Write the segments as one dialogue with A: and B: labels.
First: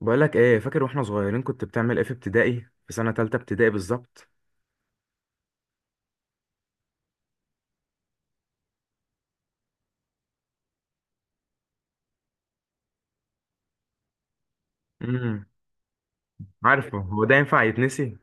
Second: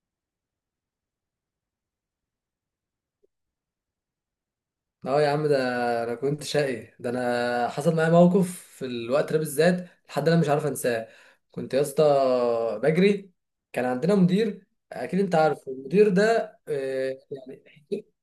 A: بقولك ايه، فاكر واحنا صغيرين كنت بتعمل ايه في ابتدائي؟ في سنة تالتة ابتدائي بالظبط.
B: اه يا عم ده. انا كنت شقي ده، انا حصل معايا موقف في الوقت ده بالذات، لحد انا مش عارف انساه. كنت يا اسطى بجري. كان عندنا مدير، اكيد انت
A: امم.
B: عارف المدير ده.
A: عارفه
B: آه،
A: هو ده ينفع
B: يعني.
A: يتنسي؟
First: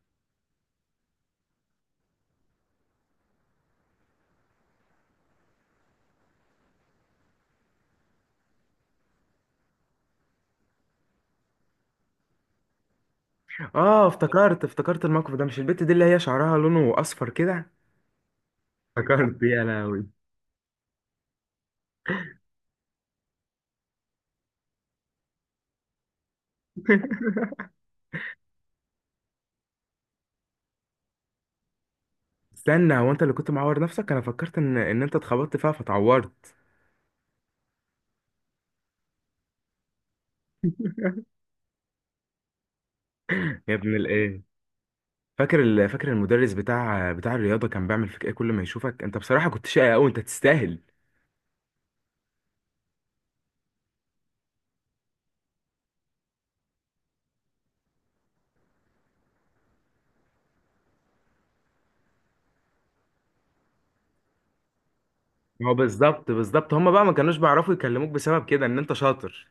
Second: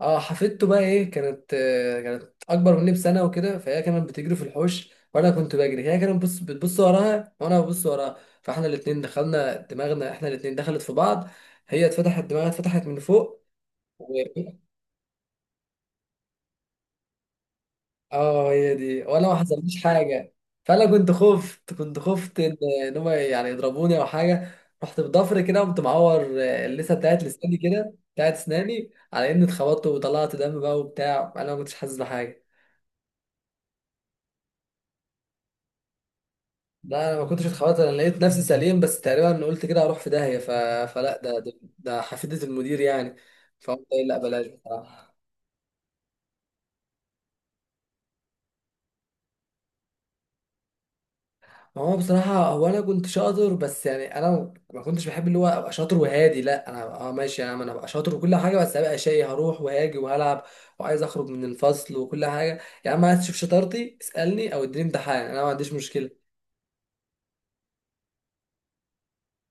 B: اه، حفيدته بقى ايه كانت، كانت اكبر مني بسنه وكده، فهي كانت بتجري في الحوش وانا كنت بجري، هي كانت بتبص بتبص وراها وانا ببص وراها، فاحنا الاتنين دخلنا دماغنا، احنا الاتنين دخلت في بعض. هي اتفتحت، دماغها اتفتحت من فوق.
A: اه، افتكرت الموقف ده. مش البت دي اللي هي شعرها لونه اصفر كده؟
B: اه، هي دي، وانا ما
A: افتكرت يا
B: حصلليش
A: لهوي.
B: حاجه. فانا كنت خفت ان هم يعني يضربوني او حاجه. رحت بضفر كده، قمت معور اللثه بتاعت لساني كده، بتاعت اسناني، على اني اتخبطت وطلعت دم بقى وبتاع، انا ما كنتش حاسس بحاجه.
A: استنى، هو انت اللي كنت معور نفسك؟ انا فكرت ان انت اتخبطت فيها فتعورت.
B: لا، انا ما كنتش اتخبطت، انا لقيت نفسي سليم، بس تقريبا قلت كده اروح في داهيه فلا ده حفيدة المدير يعني.
A: يا
B: فقلت
A: ابن
B: لا
A: الايه.
B: بلاش بصراحه.
A: فاكر المدرس بتاع الرياضة كان بيعمل فيك ايه كل ما يشوفك؟ انت بصراحة كنت شقي قوي، انت تستاهل.
B: هو بصراحة أنا كنت شاطر، بس يعني أنا ما كنتش بحب اللي هو أبقى شاطر وهادي. لا، أنا ماشي يا عم، أنا أبقى شاطر وكل حاجة، بس أبقى شقي، هروح وهاجي وهلعب، وعايز أخرج من الفصل وكل حاجة. يا عم، عايز تشوف شطارتي، اسألني أو اديني امتحان، أنا ما عنديش
A: هو
B: مشكلة.
A: بالظبط بالظبط، هما بقى ما كانوش بيعرفوا يكلموك بسبب كده ان انت شاطر.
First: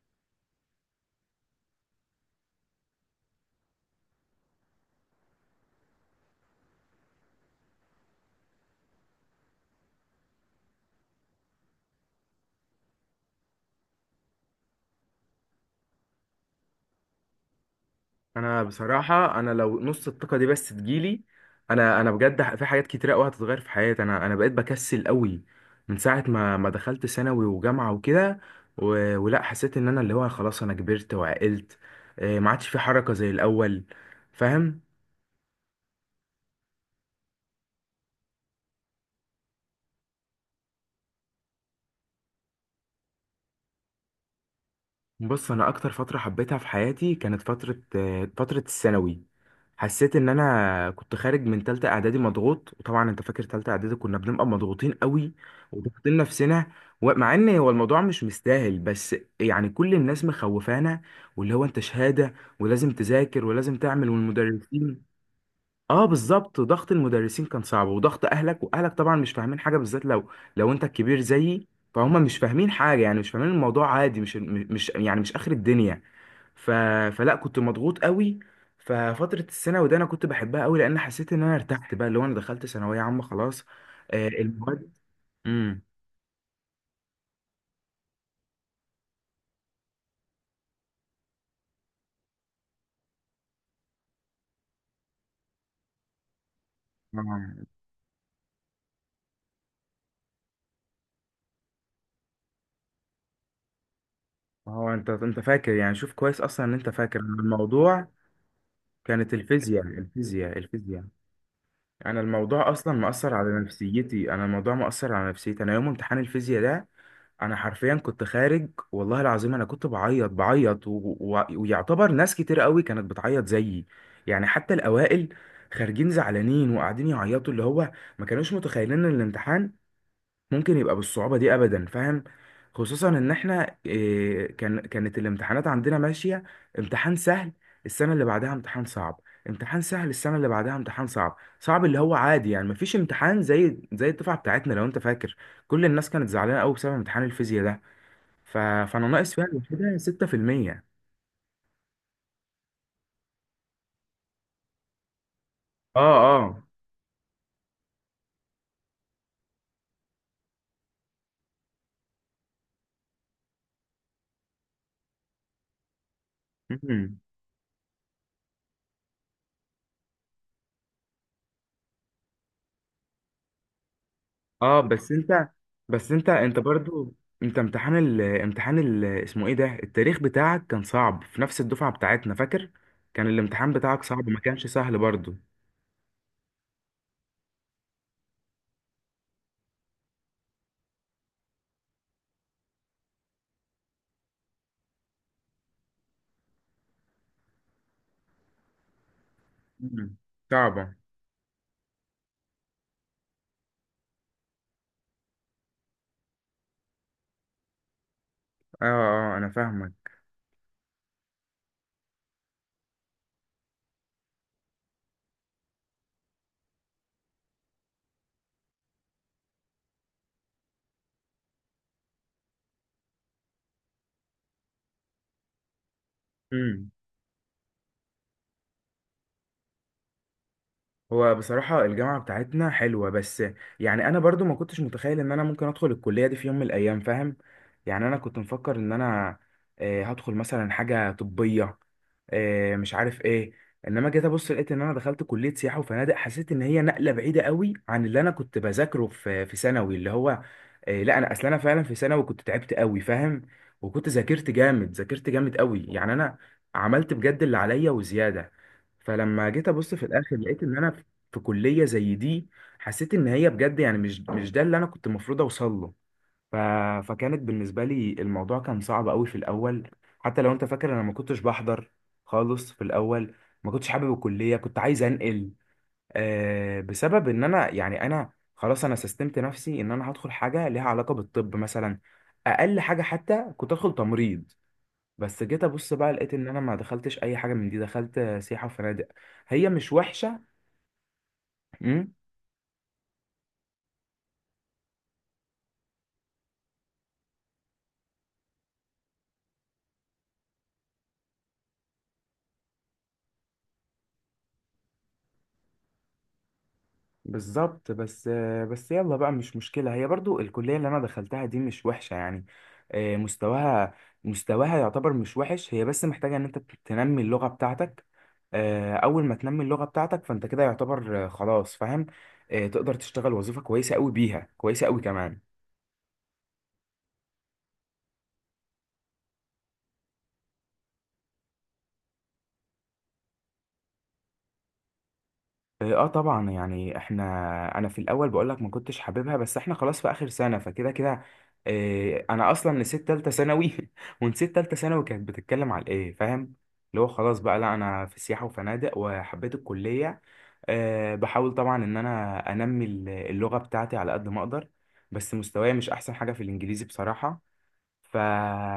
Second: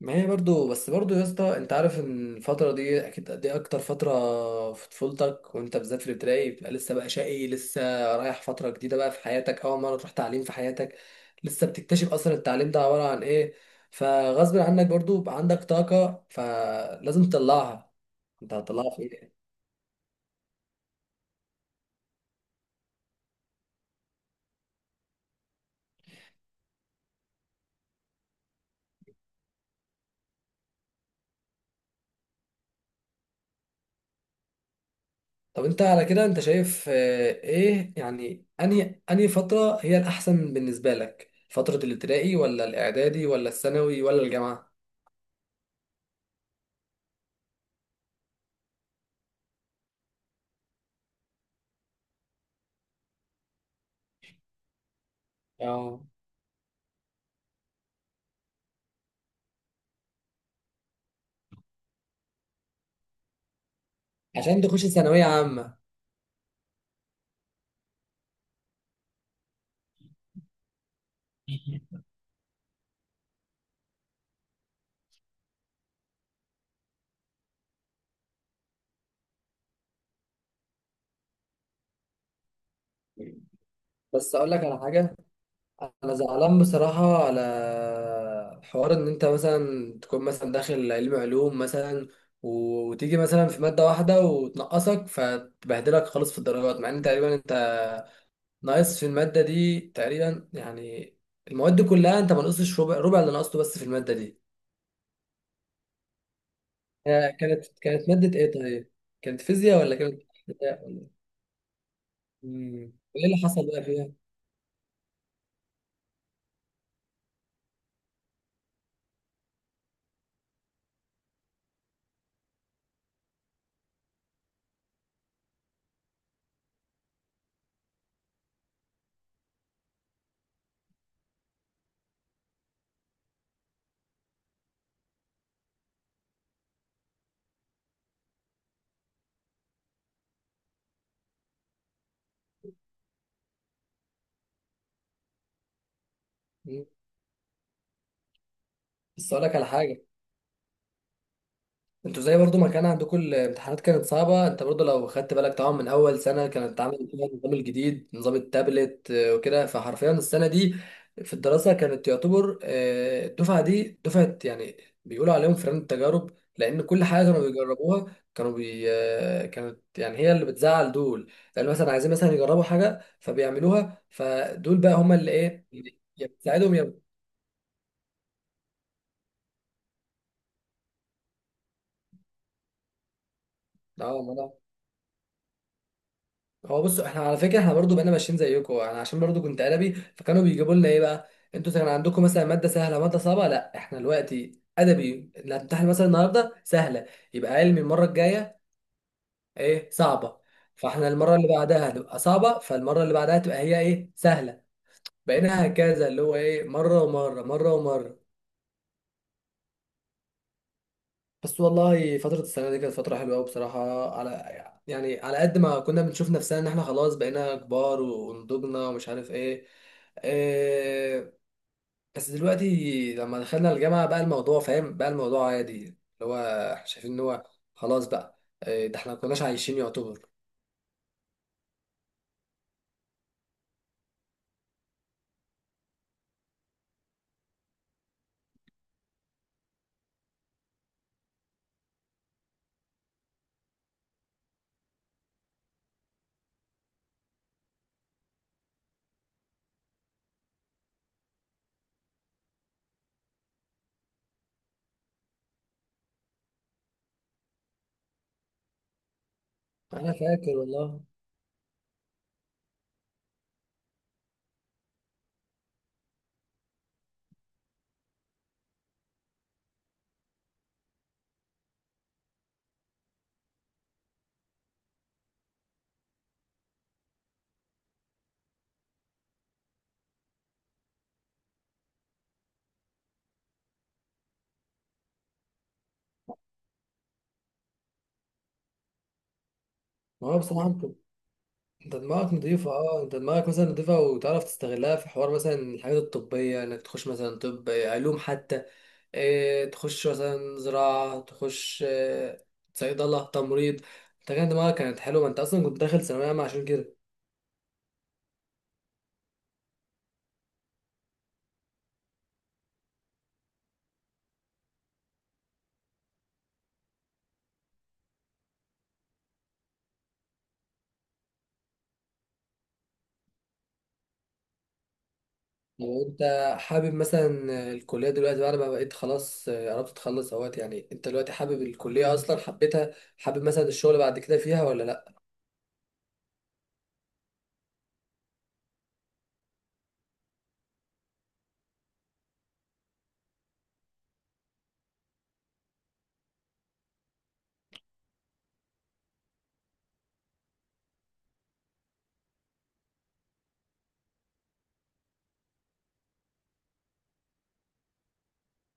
B: ما هي برضو بس برضو يا اسطى، انت عارف ان الفترة دي اكيد دي اكتر فترة في طفولتك، وانت بالذات في الابتدائي بتبقى لسه بقى شقي، لسه رايح فترة جديدة بقى في حياتك، اول مرة تروح تعليم في حياتك، لسه بتكتشف اصلا التعليم ده عبارة عن ايه. فغصب عنك برضو بقى عندك طاقة، فلازم تطلعها. انت
A: انا
B: هتطلعها في ايه؟
A: بصراحه، انا لو نص الطاقه دي بس تجيلي. انا بجد في حاجات كتيره قوي هتتغير في حياتي. انا بقيت بكسل قوي من ساعه ما دخلت ثانوي وجامعه وكده. ولا حسيت ان انا اللي هو خلاص انا كبرت وعقلت. ما عادش في حركه زي الاول، فاهم؟
B: طب انت على كده، انت شايف ايه يعني، انهي فترة هي الاحسن بالنسبة لك؟ فترة الابتدائي ولا الاعدادي ولا الثانوي ولا الجامعة؟
A: بص، انا اكتر فتره حبيتها في حياتي كانت فتره الثانوي. حسيت ان انا كنت خارج من تالتة اعدادي مضغوط، وطبعا انت فاكر تالتة اعدادي كنا بنبقى مضغوطين قوي
B: اه،
A: وضاغطين نفسنا. ومع ان هو الموضوع مش مستاهل، بس يعني كل الناس مخوفانا، واللي هو انت شهاده ولازم تذاكر ولازم تعمل،
B: عشان تخش
A: والمدرسين.
B: ثانوية عامة.
A: اه، بالظبط ضغط المدرسين كان صعب، وضغط اهلك. واهلك طبعا مش فاهمين حاجه، بالذات لو انت الكبير زيي. فهم مش فاهمين حاجه، يعني مش فاهمين الموضوع عادي، مش يعني مش اخر الدنيا. ف... فلا كنت مضغوط قوي. ففتره الثانوي ده انا كنت بحبها قوي، لان حسيت ان انا ارتحت بقى، اللي هو انا دخلت ثانويه عامه خلاص.
B: بس اقول لك على
A: المواد.
B: حاجة،
A: امم.
B: انا زعلان بصراحة على حوار ان انت مثلا تكون مثلا داخل علم علوم مثلا، وتيجي مثلا في مادة واحدة وتنقصك، فتبهدلك خالص في الدرجات، مع ان تقريبا انت ناقص في المادة دي تقريبا يعني، المواد دي كلها انت ما نقصتش ربع اللي نقصته، بس في المادة دي.
A: هو انت فاكر؟ يعني شوف كويس اصلا ان انت فاكر
B: آه، كانت
A: الموضوع.
B: كانت مادة ايه طيب؟
A: كانت
B: كانت فيزياء
A: الفيزياء،
B: ولا كانت؟
A: الفيزياء، الفيزياء. انا الموضوع اصلا
B: مم. ايه
A: مأثر
B: اللي
A: على
B: حصل بقى فيها؟
A: نفسيتي، انا الموضوع مأثر على نفسيتي. انا يوم امتحان الفيزياء ده، انا حرفيا كنت خارج والله العظيم. انا كنت بعيط بعيط ويعتبر ناس كتير قوي كانت بتعيط زيي، يعني حتى الاوائل خارجين زعلانين وقاعدين يعيطوا. اللي هو ما كانوش متخيلين ان الامتحان ممكن يبقى بالصعوبة دي أبدا، فاهم؟ خصوصا إن إحنا كانت الامتحانات عندنا ماشية. امتحان سهل، السنة اللي بعدها امتحان صعب. امتحان سهل، السنة اللي بعدها امتحان صعب صعب. اللي هو عادي، يعني مفيش امتحان زي الدفعة بتاعتنا لو أنت فاكر. كل الناس كانت زعلانة أوي
B: مم.
A: بسبب امتحان الفيزياء ده. فأنا
B: بس
A: ناقص
B: اقول
A: فيها
B: لك على
A: الوحيدة
B: حاجة،
A: 6%.
B: انتوا زي برضو ما كان عندكم الامتحانات كانت صعبة، انت برضو لو خدت بالك، طبعا من
A: اه،
B: اول سنة
A: اه.
B: كانت عامل فيها النظام الجديد، نظام التابلت وكده، فحرفيا السنة دي في الدراسة كانت تعتبر الدفعة دي دفعة يعني بيقولوا عليهم فران التجارب، لان كل
A: مم.
B: حاجة كانوا بيجربوها، كانوا بي اه، كانت يعني هي اللي بتزعل دول، يعني مثلا عايزين مثلا يجربوا حاجة فبيعملوها، فدول
A: اه،
B: بقى
A: بس
B: هما اللي
A: انت.
B: ايه،
A: بس
B: يا
A: انت
B: بتساعدهم
A: برضو، انت امتحان ال اسمه ايه ده، التاريخ بتاعك كان صعب في نفس الدفعة بتاعتنا، فاكر؟ كان الامتحان بتاعك
B: اه،
A: صعب،
B: ما
A: ما
B: انا.
A: كانش سهل برضو.
B: هو بص، احنا على فكره احنا برضو بقينا ماشيين زيكم، انا عشان برضو كنت ادبي، فكانوا بيجيبوا لنا ايه بقى. انتوا كان عندكم مثلا ماده سهله ماده صعبه، لا احنا دلوقتي ادبي، اللي هتمتحن مثلا النهارده سهله، يبقى علمي المره الجايه ايه
A: مم.
B: صعبه.
A: صعبة.
B: فاحنا المره اللي بعدها هتبقى صعبه، فالمره اللي بعدها تبقى هي ايه سهله. بقينا هكذا اللي هو ايه، مره ومره مره ومره.
A: اه، اه، انا فاهمك.
B: بس والله فترة السنة دي كانت فترة حلوة أوي بصراحة، على يعني على قد ما كنا بنشوف نفسنا إن إحنا خلاص بقينا كبار ونضجنا ومش عارف إيه. بس دلوقتي لما دخلنا الجامعة بقى الموضوع فاهم، بقى الموضوع عادي، اللي هو إحنا شايفين إن هو خلاص بقى. إيه ده، إحنا مكناش عايشين يعتبر.
A: هو بصراحة الجامعة بتاعتنا حلوة. بس يعني أنا برضو ما كنتش متخيل إن أنا ممكن أدخل الكلية دي في يوم من الأيام، فاهم؟ يعني أنا كنت مفكر إن أنا هدخل مثلا حاجة طبية. مش عارف إيه. إنما جيت أبص لقيت إن أنا دخلت كلية سياحة وفنادق. حسيت إن هي نقلة بعيدة قوي عن اللي أنا كنت بذاكره في ثانوي. اللي هو لا، أنا أصل أنا فعلا في ثانوي كنت تعبت قوي، فاهم؟ وكنت ذاكرت جامد، ذاكرت جامد قوي، يعني أنا عملت بجد اللي عليا وزيادة. فلما جيت ابص في
B: أنا
A: الاخر
B: فاكر
A: لقيت ان انا
B: والله.
A: في كلية زي دي. حسيت ان هي بجد، يعني مش ده اللي انا كنت المفروض اوصل له. ف... فكانت بالنسبة لي الموضوع كان صعب قوي في الاول. حتى لو انت فاكر انا ما كنتش بحضر خالص في الاول. ما كنتش حابب الكلية، كنت عايز انقل. بسبب ان انا، يعني انا خلاص انا سستمت نفسي ان انا هدخل حاجة ليها علاقة بالطب مثلا. اقل حاجة حتى كنت ادخل تمريض. بس جيت ابص بقى لقيت ان انا ما دخلتش اي حاجة من دي، دخلت سياحة وفنادق. هي مش
B: ما هو
A: وحشة.
B: بصراحة انت دماغك نضيفة، انت دماغك مثلا نضيفة، وتعرف تستغلها في حوار مثلا الحاجات الطبية، انك تخش مثلا طب، علوم حتى، اه تخش مثلا زراعة، تخش صيدلة، تمريض. انت كان دماغك كانت حلوة، ما انت اصلا كنت داخل ثانوية عامة عشان كده.
A: بالظبط. بس يلا بقى، مش مشكلة. هي برضو الكلية اللي أنا دخلتها دي مش وحشة يعني. مستواها، مستواها يعتبر مش وحش. هي بس محتاجة إن أنت تنمي اللغة بتاعتك. أول ما تنمي اللغة بتاعتك فأنت كده يعتبر خلاص، فاهم؟ تقدر تشتغل وظيفة كويسة أوي بيها، كويسة أوي كمان.
B: لو انت حابب مثلا الكلية دلوقتي بعد ما بقيت خلاص قربت تخلص اهوت، يعني انت دلوقتي حابب الكلية اصلا، حبيتها، حابب مثلا الشغل بعد كده فيها ولا لا؟
A: اه، طبعا، يعني احنا. انا في الاول بقول لك ما كنتش حاببها، بس احنا خلاص في اخر سنه، فكده كده. اه، انا اصلا نسيت تالته ثانوي ونسيت تالته ثانوي كانت بتتكلم على ايه، فاهم؟ اللي هو خلاص بقى، لا، انا في سياحه وفنادق، وحبيت الكليه. اه، بحاول طبعا ان انا انمي اللغه بتاعتي على قد ما اقدر. بس مستواي مش احسن حاجه في الانجليزي بصراحه. ف...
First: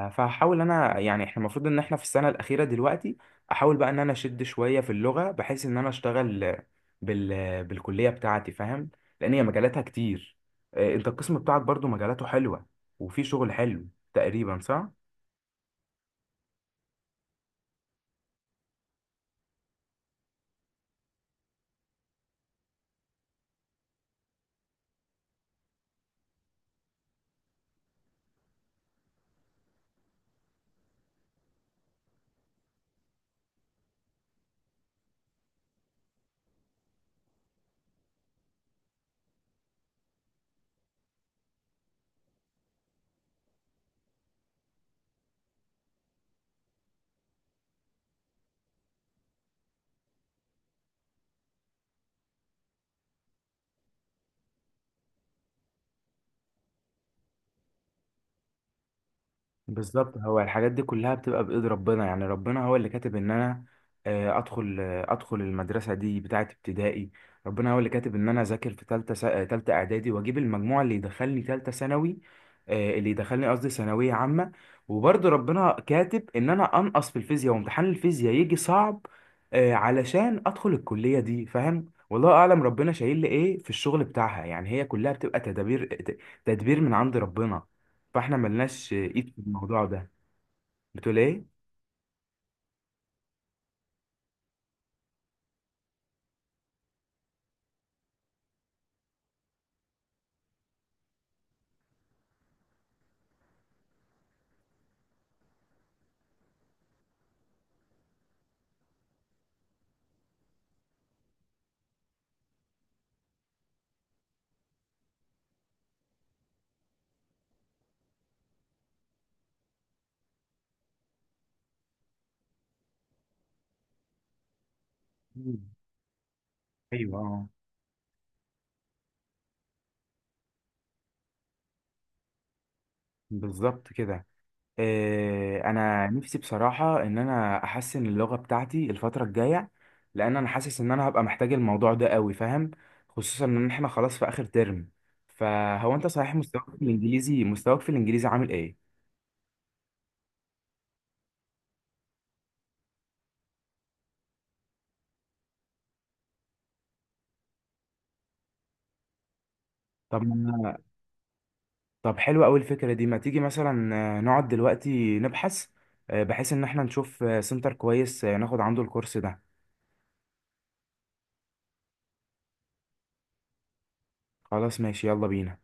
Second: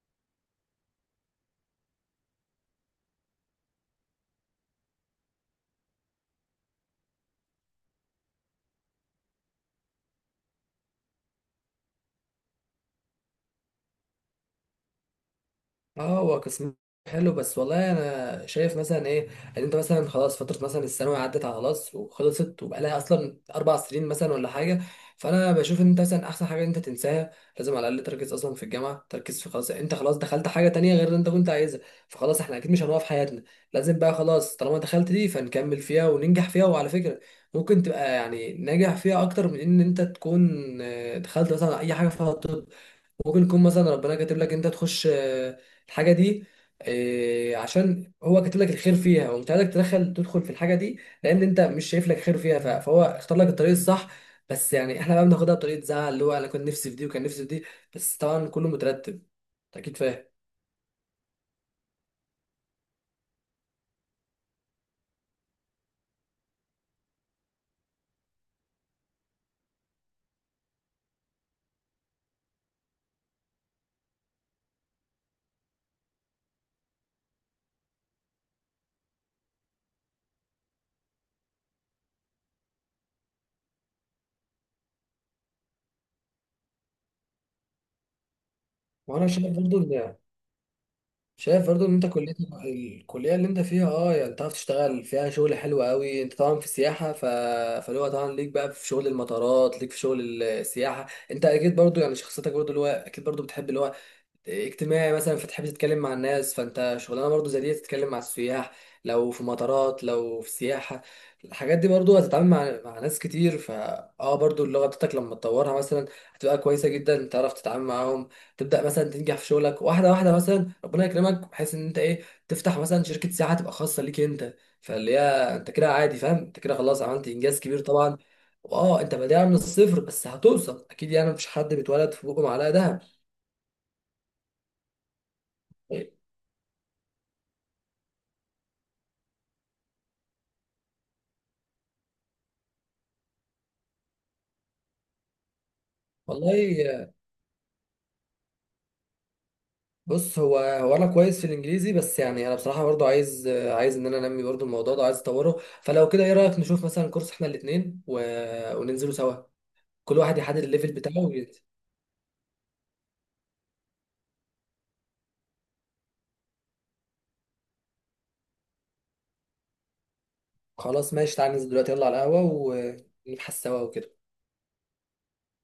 A: فهحاول انا، يعني احنا المفروض ان احنا في السنه الاخيره دلوقتي. احاول بقى ان انا اشد شويه في اللغه، بحيث ان انا اشتغل بالكليه بتاعتي، فاهم؟ لان هي مجالاتها كتير. انت القسم بتاعك برضو مجالاته حلوه، وفي شغل حلو، تقريبا صح؟
B: اه، هو قسم حلو، بس والله انا شايف مثلا ايه، ان انت مثلا خلاص فتره مثلا الثانوي عدت على خلاص وخلصت، وبقالها اصلا 4 سنين مثلا ولا حاجه، فانا بشوف ان انت مثلا احسن حاجه إن انت تنساها. لازم على الاقل تركز اصلا في الجامعه، تركز في خلاص، انت خلاص دخلت حاجه تانية غير اللي انت كنت عايزها، فخلاص احنا اكيد مش هنوقف حياتنا. لازم بقى خلاص، طالما دخلت دي فنكمل فيها وننجح فيها. وعلى فكره، ممكن تبقى يعني ناجح فيها اكتر من ان انت تكون دخلت مثلا اي حاجه فيها طب. ممكن يكون مثلا ربنا كاتب لك انت تخش الحاجه دي، عشان هو كاتب لك الخير فيها، ومش عايزك تدخل في الحاجه دي، لان انت مش شايف لك خير فيها، فهو اختار لك الطريق الصح. بس يعني احنا بقى بناخدها بطريقه زعل، اللي هو انا كنت نفسي في دي وكان نفسي في دي، بس طبعا كله مترتب. أنت اكيد
A: بالظبط.
B: فاهم.
A: هو الحاجات دي كلها بتبقى بإيد ربنا، يعني ربنا هو اللي كاتب ان انا ادخل المدرسة دي بتاعة ابتدائي. ربنا هو اللي كاتب ان انا اذاكر في تالتة س- آه، تالتة اعدادي واجيب المجموع اللي يدخلني تالتة ثانوي. اللي يدخلني قصدي ثانوية عامة. وبرضه ربنا كاتب ان انا انقص في الفيزياء وامتحان الفيزياء يجي صعب. علشان ادخل الكلية دي، فاهم؟ والله اعلم ربنا شايل لي ايه في الشغل بتاعها، يعني هي كلها بتبقى تدابير، تدبير من عند ربنا. فاحنا ملناش
B: وانا
A: ايد في
B: شايف برضه
A: الموضوع ده.
B: ان
A: بتقول ايه؟
B: شايف برضو ان انت الكلية اللي انت فيها يعني تعرف تشتغل فيها شغل حلو قوي، انت طبعا في السياحة فاللي هو طبعا ليك بقى في شغل المطارات، ليك في شغل السياحة. انت اكيد برضو يعني شخصيتك برضو اللي هو اكيد برضو بتحب اللي هو اجتماعي مثلا، فتحب تتكلم مع الناس، فانت شغلانه برضو زي دي تتكلم مع السياح، لو في مطارات لو في سياحه. الحاجات دي برضو هتتعامل مع ناس كتير، فا اه برضو اللغه بتاعتك لما تطورها مثلا هتبقى كويسه جدا، تعرف تتعامل معاهم. تبدا مثلا تنجح في شغلك واحده واحده، مثلا ربنا يكرمك بحيث ان انت ايه، تفتح مثلا شركه سياحه تبقى خاصه ليك انت، فاللي هي
A: مم.
B: انت كده عادي فاهم، انت كده خلاص
A: ايوه،
B: عملت
A: اه.
B: انجاز كبير طبعا. انت بادئها من الصفر، بس هتوصل اكيد، يعني مفيش حد بيتولد في بقه معلقه دهب.
A: بالظبط كده. إيه، انا
B: إيه،
A: نفسي بصراحه ان انا احسن اللغه بتاعتي الفتره الجايه، لان انا حاسس ان انا هبقى محتاج الموضوع ده قوي، فاهم؟ خصوصا ان احنا خلاص في اخر ترم. فهو انت صحيح مستواك في
B: والله
A: الانجليزي، مستواك في الانجليزي عامل ايه؟
B: بص، هو انا كويس في الانجليزي، بس يعني انا بصراحه برضو عايز ان انا انمي برضو الموضوع ده، عايز اطوره. فلو كده ايه رايك نشوف مثلا كورس احنا الاثنين وننزله سوا، كل
A: طب
B: واحد يحدد
A: ما-
B: الليفل بتاعه وينزل.
A: طب، حلوه قوي الفكره دي. ما تيجي مثلا نقعد دلوقتي نبحث، بحيث ان احنا نشوف سنتر كويس ناخد عنده الكورس ده.
B: خلاص ماشي، تعال ننزل دلوقتي، يلا على القهوه ونبحث سوا وكده.
A: خلاص ماشي، يلا بينا.